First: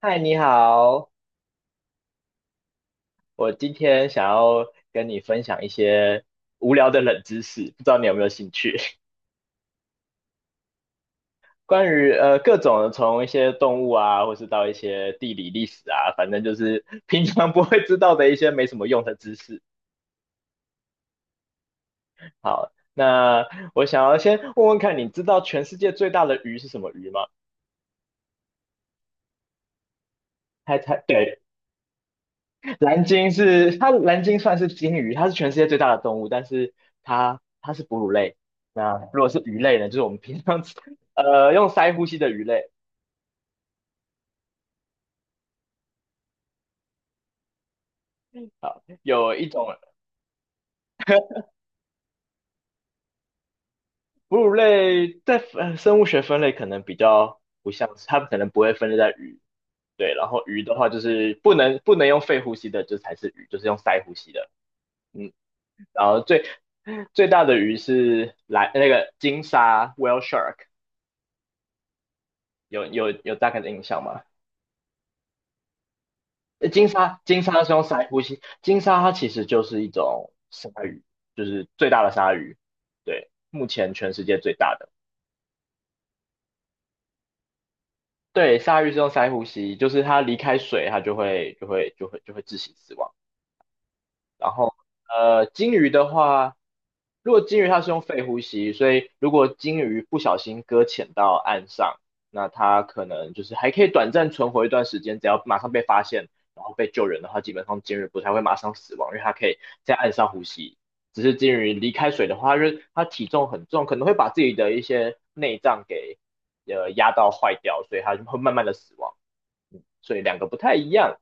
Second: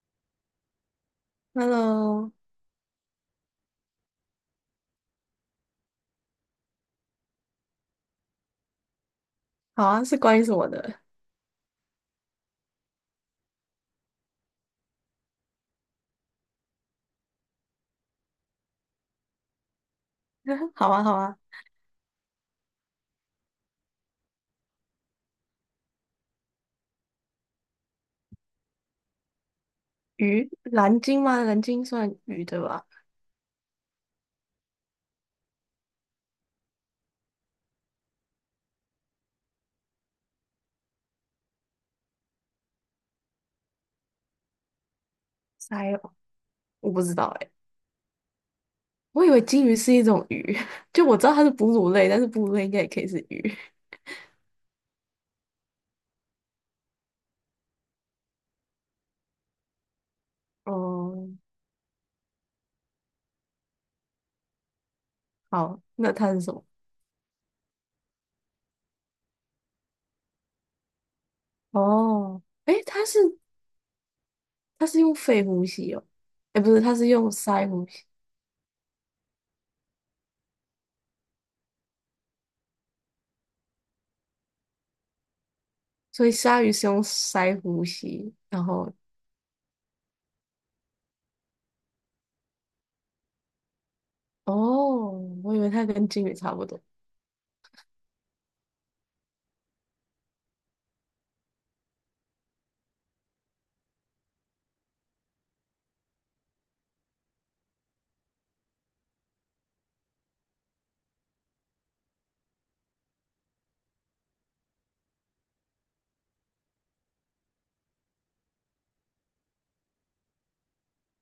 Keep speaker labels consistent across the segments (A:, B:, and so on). A: 嗨，你好，
B: Hello，
A: 我今天想要跟你分享一些无聊的冷知识，不知道你有没有兴趣？
B: 好啊，是关于什么的？
A: 关于各种的从一些动物啊，或是到一些地理历史啊，反正就是 平常不会知道的一些没什么用的知识。
B: 好啊，好啊，
A: 好，那我想要先问问看，你知道全世界最大的鱼是什么鱼吗？
B: 鱼，
A: 猜
B: 蓝
A: 猜，
B: 鲸
A: 对，
B: 吗？蓝鲸算鱼对吧？
A: 蓝鲸是它，蓝鲸算是鲸鱼，它是全世界最大的动物，但是它是哺乳类。那如果是鱼类呢，就是我们平常吃用鳃呼吸的鱼类。
B: 鳃哦，我不知道哎、
A: 好，
B: 我以
A: 有
B: 为
A: 一
B: 鲸
A: 种
B: 鱼是一种鱼，就我知道它是哺乳类，但是哺乳类应该也可以是鱼。
A: 哺乳类在生物学分类可能比较不像是，它可能不会分类在鱼。对，然后鱼的话就
B: 哦、
A: 是不能用肺呼吸的，就才是鱼，就是用鳃呼吸的。嗯，
B: 好，
A: 然
B: 那
A: 后
B: 它是
A: 最
B: 什么？
A: 最大的鱼是蓝那个鲸鲨 whale shark,
B: 哦，诶，
A: 有
B: 它
A: 有
B: 是
A: 有大概的印象吗？
B: 它是用肺呼吸哦，诶，不是，
A: 金
B: 它是
A: 鲨，
B: 用
A: 金鲨
B: 鳃
A: 是用
B: 呼吸，
A: 鳃呼吸，金鲨它其实就是一种鲨鱼，就是最大的鲨鱼，对，目前全世界最大的。
B: 所以鲨鱼是用鳃呼吸，
A: 对，
B: 然
A: 鲨鱼
B: 后
A: 是用鳃呼吸，就是它离开水，它就会窒息死亡。然后
B: 哦，我以为
A: 鲸
B: 它
A: 鱼的
B: 跟鲸鱼差
A: 话，
B: 不多。
A: 如果鲸鱼它是用肺呼吸，所以如果鲸鱼不小心搁浅到岸上，那它可能就是还可以短暂存活一段时间，只要马上被发现，然后被救人的话，基本上鲸鱼不太会马上死亡，因为它可以在岸上呼吸。只是鲸鱼离开水的话，因为它体重很重，可能会把自己的一些内脏给压到坏掉，所以它就会慢慢的死亡。所以两个不太一样。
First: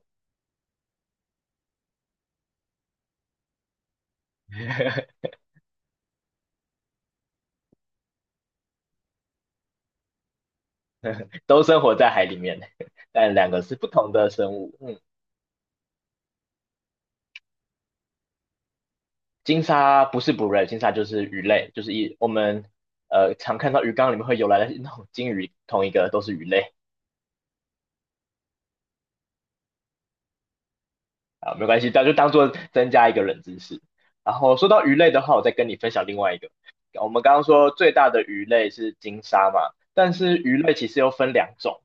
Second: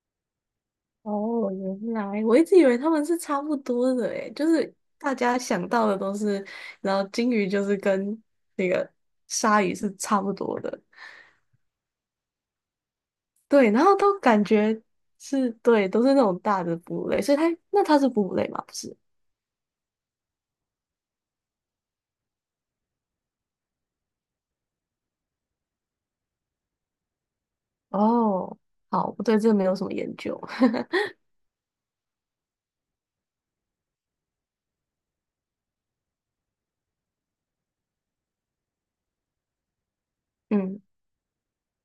B: 哦，原来我一直以为他们是差不多的诶，就是 大家想到的都是，然后金鱼就是跟那个鲨鱼是差不多的，
A: 都生活在海里面，但两个
B: 对，
A: 是
B: 然
A: 不
B: 后
A: 同
B: 都
A: 的
B: 感
A: 生物。
B: 觉
A: 嗯，
B: 是对，都是那种大的哺乳类，所以它那它是哺乳类吗？不是，
A: 鲸鲨不是哺乳类，鲸鲨就是鱼类，就是我们常看到鱼缸里面会游来的那种鲸鱼，同一个都是鱼类。
B: 哦，好，我对这个没有什么研究，
A: 啊，没关系，那就当做增加一个冷知识。然后说到鱼类的话，我再跟你分享另外一个。我们刚刚说最大的鱼类是鲸鲨嘛，但是 鱼类
B: 嗯。
A: 其实又分两种，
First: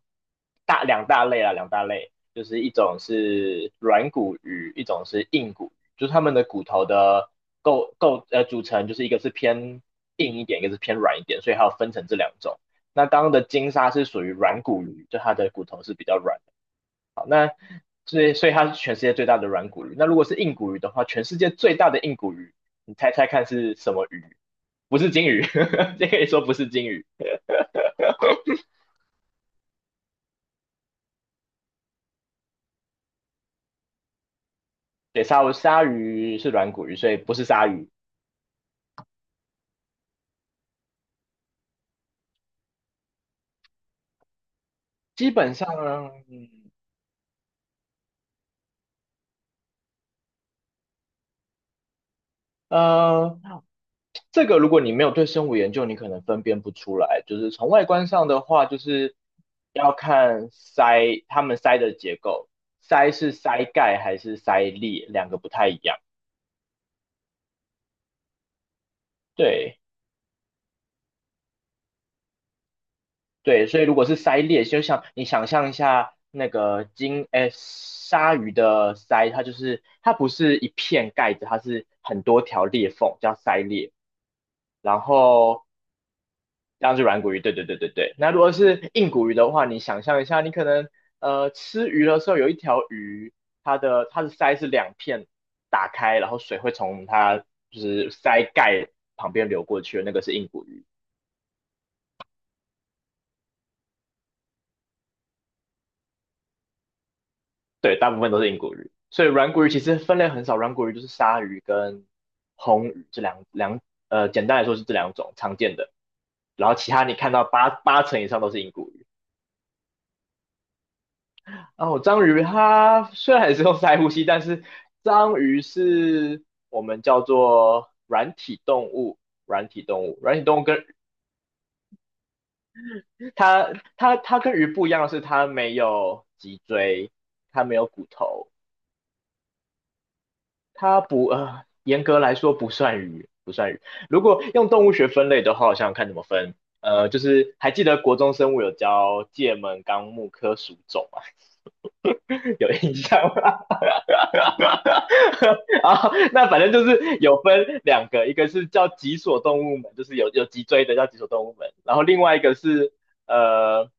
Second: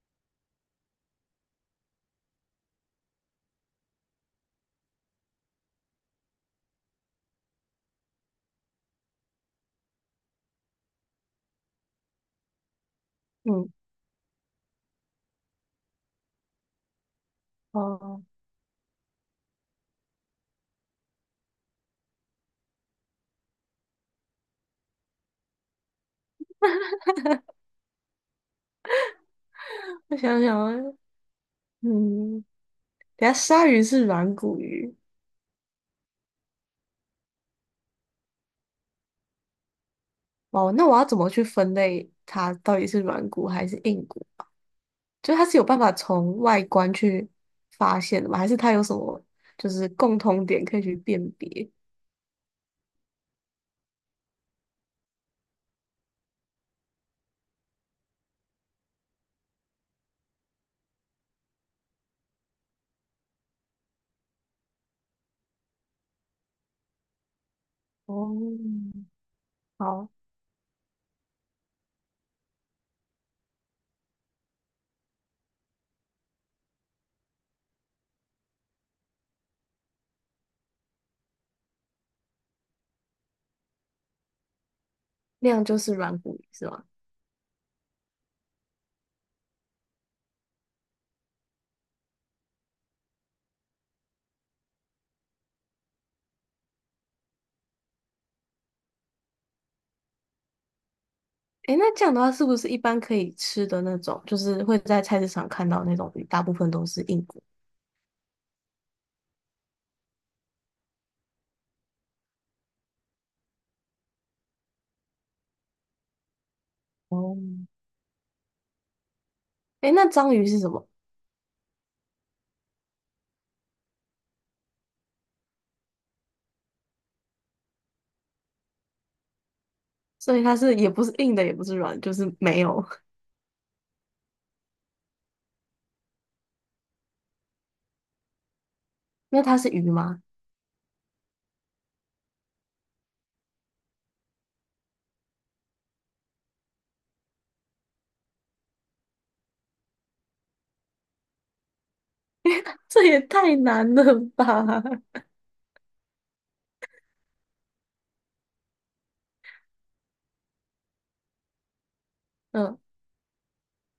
A: 大两大类啊，两大类，就是一种是软骨鱼，一种是硬骨鱼，就是它们的骨头的构构呃组成，就是一个是偏硬一点，一个是偏软一点，所以还要分成这两种。那刚刚的鲸
B: 嗯，
A: 鲨是属于软骨鱼，就它的骨头是比较软，所
B: 哦，
A: 以所以它是全世界最大的软骨鱼。那如果是硬骨鱼的话，全世界最大的硬骨鱼，你猜猜看是什么鱼？不是金鱼，这可以说不是金鱼。
B: 我想想啊，嗯，等下鲨鱼是软骨鱼，
A: 对，鲨鱼是软骨鱼，所以不是鲨鱼。
B: 哦，那我要怎么去分类它到底是软骨还是硬骨？
A: 基
B: 就是它
A: 本
B: 是有
A: 上，
B: 办法从外
A: 嗯
B: 观去发现的吗？还是它有什么就是共通点可以去辨别？
A: 呃，这个如果你没有对生物研究，你可能分辨不出来。就是从外观上的话，就是要看鳃，它们鳃的结构，鳃是鳃盖还是鳃裂，两个不太一样。
B: 哦，
A: 对，
B: 好，
A: 对，所以如果是鳃裂，就像你想象一下那个鲨鱼的鳃，它就是它不是一片盖子，它是很多条裂缝，叫鳃裂。然
B: 那
A: 后
B: 样就是软骨鱼是吗？
A: 这样是软骨鱼，对对对对对。那如果是硬骨鱼的话，你想象一下，你可能吃鱼的时候有一条鱼，它的鳃是两片打开，然后水会从它就是鳃盖旁边流过去的那个是硬骨鱼。
B: 诶，那这样的话是不是一般可以吃的那种，就是会在菜市场看到那种鱼，大部分都是硬骨？
A: 对，大部分都是硬骨鱼，所以软骨鱼其实分类很少，软骨鱼就是鲨鱼跟红鱼这两简单来说是这两种常见的，然后其他你看
B: 哦，
A: 到八成以上都是硬骨鱼。
B: 诶，那章鱼是什么？
A: 然后章鱼它虽然也是用鳃呼吸，但是章鱼是我们叫做软
B: 所
A: 体
B: 以它
A: 动物，
B: 是
A: 跟
B: 也不是硬的，也不是软，就是没有。
A: 它它跟鱼不一样的是它没有脊椎，它没有骨头，
B: 那它是鱼吗？
A: 它不呃，严格来说不算鱼，不算鱼。如果用动物学分类的话，我想想看怎么分。就是还记得国中生物有教界门纲目科属种吗？有印
B: 这也
A: 象
B: 太
A: 吗？
B: 难了 吧？
A: 啊，那反正就是有分两个，一个是叫脊索动物门，就是有脊椎的叫脊索动物门，然后另外一 个
B: 嗯，
A: 是呃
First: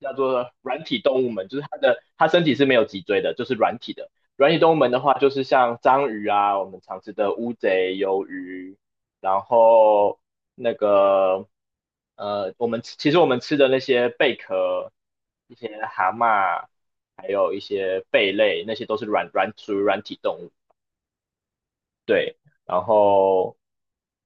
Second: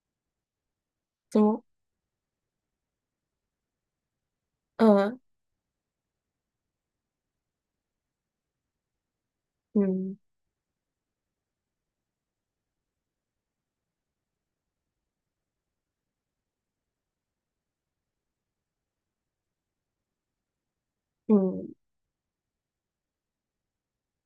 A: 叫做软体动物
B: 怎
A: 门，就
B: 么？
A: 是它身体是没有脊椎的，就是软体的。软体动物门的话，
B: 嗯。
A: 就是像章鱼啊，我们常吃的乌贼、鱿鱼，然
B: 嗯。
A: 后那个我们吃的那些贝壳、一些蛤蟆。还有一些贝类，那些都是软软属于软体动物。
B: 嗯。
A: 对，然后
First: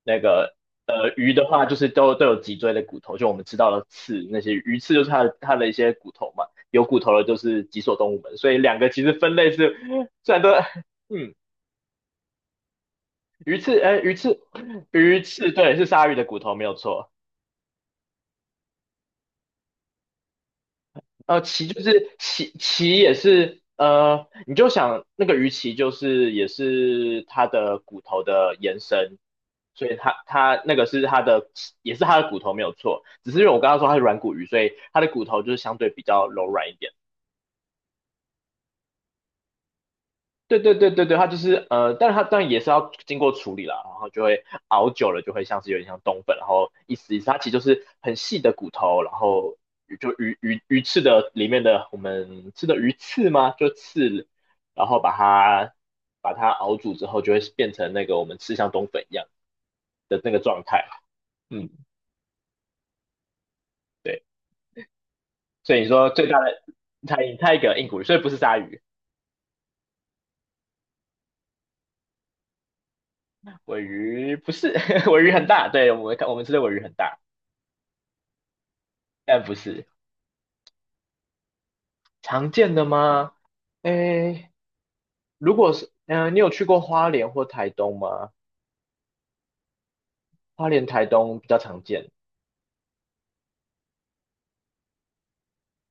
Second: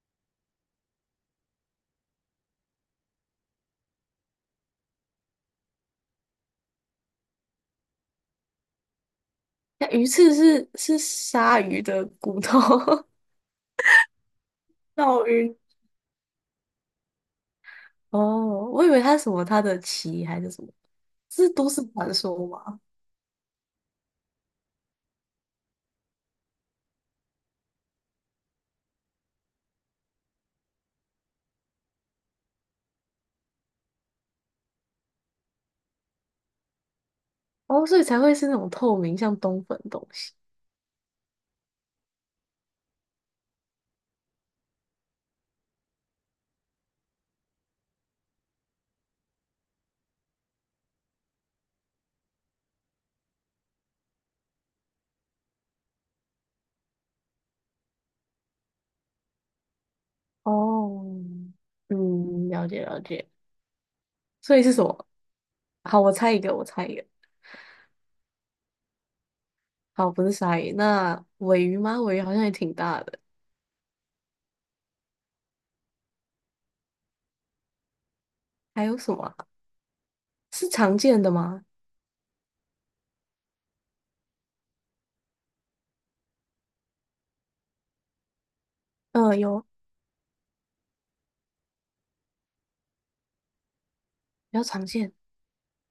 A: 那个鱼的话，就是都有脊椎的骨头，就我们吃到的刺，那些鱼刺就是它的一些骨头嘛，有骨头的就是脊索动物门，所以两个其实分类是
B: 那鱼
A: 虽
B: 翅
A: 然都
B: 是
A: 嗯
B: 鲨鱼的骨头，
A: 鱼刺，哎鱼刺 鱼
B: 绕
A: 刺
B: 晕。
A: 对是鲨鱼的骨头没有错。
B: 哦，我以为它是什么它的鳍还是什么，这是
A: 鳍
B: 都
A: 就
B: 市
A: 是
B: 传说
A: 鳍，
B: 吗？
A: 鳍也是你就想那个鱼鳍就是也是它的骨头的延伸，所以它那个是也是它的骨头没有错，只是因为我刚刚说它是软骨鱼，所以它的骨头就是相对比较柔软一点。
B: 哦，所以才会是那种透明像冬粉的东西。
A: 对对对对对，它就是但是它当然也是要经过处理啦，然后就会熬久了就会像是有点像冬粉，然后一丝一丝，它其实就是很细的骨头，然后就鱼翅的里面的我们吃的鱼刺吗？就刺，然后把它熬煮之后，就会变成那个我们吃像冬粉一样的那个状态。
B: 哦，
A: 嗯，
B: 嗯，了解了解。
A: 对，
B: 所以是什么？
A: 所以你
B: 好，
A: 说
B: 我
A: 最
B: 猜一
A: 大
B: 个，
A: 的
B: 我猜一个。
A: 它一个硬骨鱼，所以不是鲨鱼，
B: 好，不是鲨鱼，那尾鱼吗？尾鱼好像也挺大的。
A: 尾鱼不是，尾鱼很大，对我们吃的尾鱼很大，
B: 还有什么
A: 但
B: 啊，
A: 不是。
B: 是常见的吗？
A: 常见的吗？诶，如果是，嗯、你有去过花莲或台东吗？
B: 嗯、有，
A: 花莲、台东比较常见。
B: 比较常见。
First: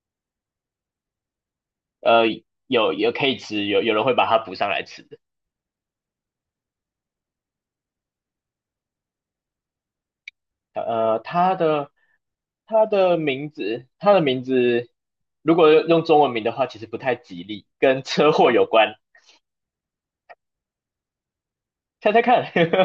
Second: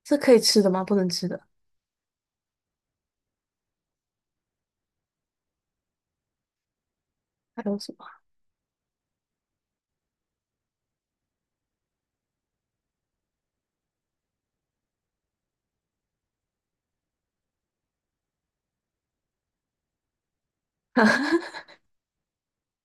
B: 是可以吃的吗？不能吃的。
A: 呃，有可以吃，有人会把它补上来吃的。
B: 还有什么？
A: 呃，它的它的名字，如果用中文名的话，其实不太吉利，跟车祸有关。猜猜看，不知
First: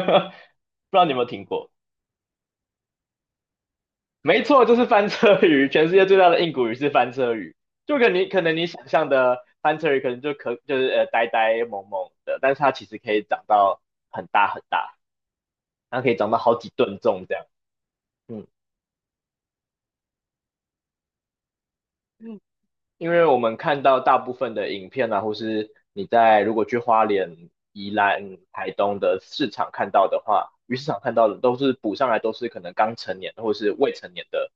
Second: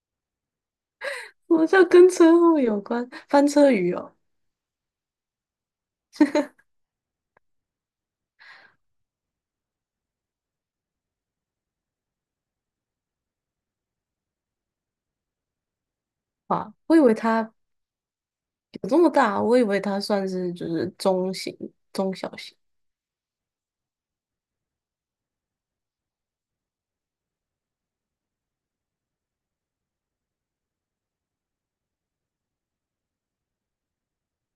A: 道你有没有听
B: 我
A: 过？
B: 这跟车祸有关？翻车鱼哦，
A: 没错，就是翻车鱼，全世界最大的硬骨鱼是翻车鱼，就跟你可能你想象的翻车鱼可能就是呆呆萌萌的，但是它其实可以长到很大很大，它可以长到好几
B: 哇！我
A: 吨
B: 以为
A: 重这样。
B: 它
A: 嗯
B: 有这么大，我以为它算是就是中型、中小
A: 嗯，
B: 型。
A: 因为我们看到大部分的影片啊，或是你在如果去花莲、宜兰、台东的市场看到的话，鱼市场看到的都是捕上来都是可能刚成年或是未成年的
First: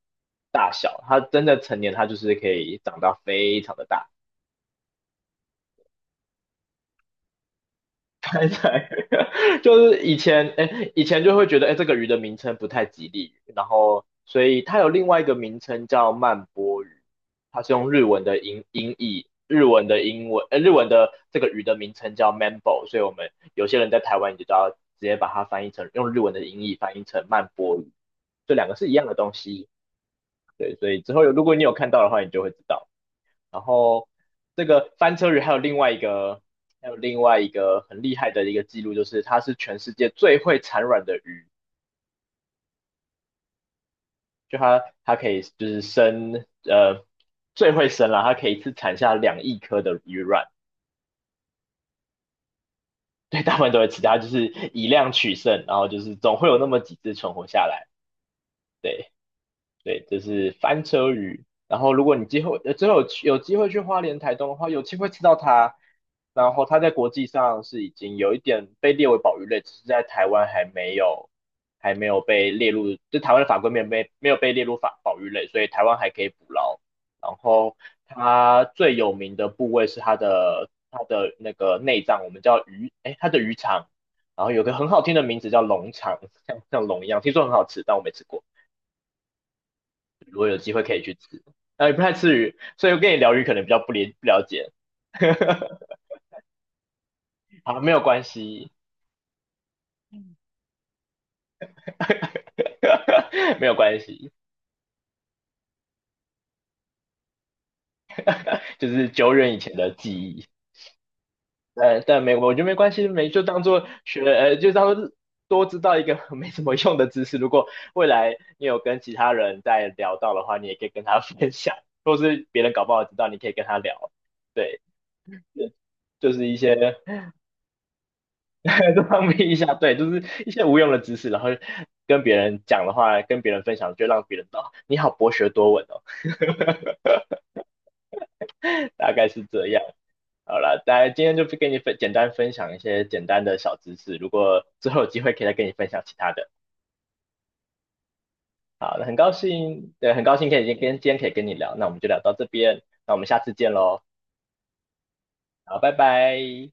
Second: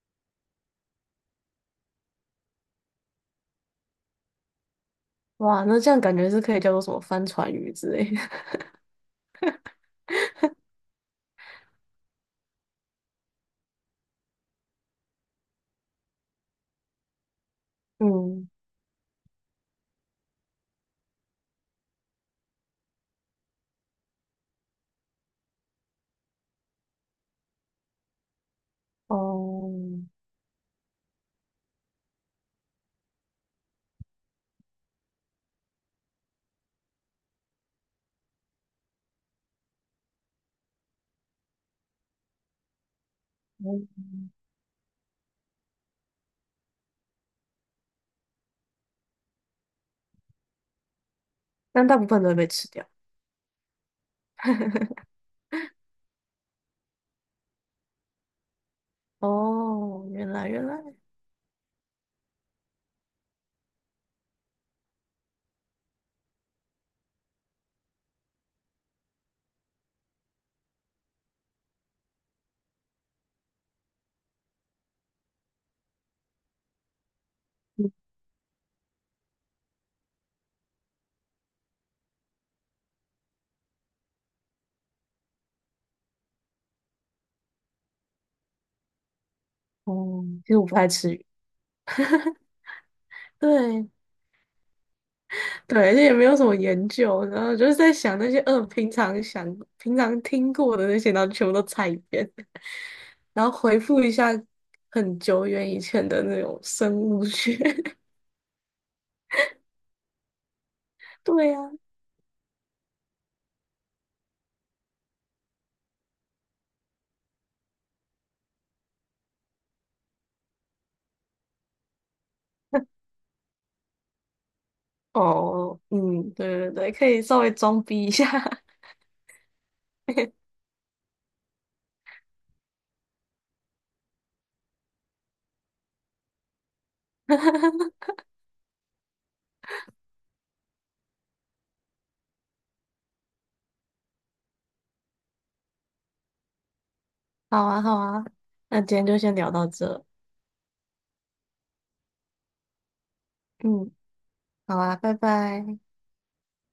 A: 大小，它真的成年它就是可以长到非常的大。
B: 哇，那这样感觉是可以叫做什么帆船鱼之类的。
A: 猜猜，就是以前，哎，以前就会觉得，哎，这个鱼的名称不太吉利，然后所以它有另外一个名称叫曼波鱼，它是用 日文的
B: 嗯，
A: 译，日文的英文，日文的这个鱼的名称叫 mambo 所以我们有些人在台湾你就道，直接把它翻译成用日文的音译翻译成曼波鱼，这两个是一样的东西，
B: 哦，
A: 对，所以之后有如果你有看到的话，你就会知道。然后这个翻车鱼还有另外一个很厉害的一个记录，就是它是全世界最会产卵的鱼，
B: 嗯，
A: 就它可以就是生呃最会生了，它可以一次产下2亿颗的鱼卵，
B: 但大部分都会被吃掉。
A: 对，大部分都会吃，它就是以 量取胜，然后就是总会有那么几只存活下来，对。对，
B: 哦，
A: 这
B: 原来
A: 是
B: 原
A: 翻
B: 来，
A: 车鱼。然后，如果你之后有机会去花莲、台东的话，有机会吃到它。然后，它在国际上是已经有一点被列为保育类，只是在台湾还没有被列入，就台湾的法规没有被列入法保育类，所以台湾还可以捕捞。然后，
B: 嗯，
A: 它最有名的部位是它的那个内脏，我们叫它的鱼肠。然后有个很好听的名字叫龙肠，像龙一样，听说很好吃，但我没吃过。
B: 哦，
A: 如果
B: 其
A: 有
B: 实我
A: 机
B: 不
A: 会
B: 爱
A: 可以
B: 吃
A: 去
B: 鱼。
A: 吃。也不太吃鱼，所以我跟你聊鱼可能比较
B: 对，
A: 不理不了解。
B: 对，而且也没有什么研究，然后就是
A: 好，没
B: 在
A: 有
B: 想
A: 关
B: 那些，
A: 系，
B: 平常想、平常听过的那些，然后全部都猜一遍。然后
A: 没有
B: 回
A: 关
B: 复一下
A: 系，
B: 很久远以前的那种生物学。
A: 就是久远以前的记忆。
B: 对呀、
A: 呃，但没，我觉得没关系，没就当做学，呃，就当做多知道一个 没什么用的知识。如果未来你有跟其他人在聊到的话，你也可以跟他分享，或是别人搞不好知道，你可以跟他聊。对，
B: 哦，嗯，
A: 就是一
B: 对对
A: 些
B: 对，可以稍微装逼一下。
A: 多方面一下，对，就是 一些无用的知识，然后跟别人讲的话，跟别人分享，就让别人知道你好博学多闻哦，大概是这样。好了，大家今天就不跟你简单分享一些简单的小知识，如果之后有机会可以再跟你分享其他的。
B: 好啊，好啊，那今
A: 好，那
B: 天
A: 很
B: 就
A: 高
B: 先聊到
A: 兴，
B: 这。
A: 对，很高兴可以今天可以跟你聊，那我们就聊到这边，那我们下次见
B: 嗯，
A: 喽，
B: 好啊，拜
A: 好，
B: 拜。
A: 拜拜。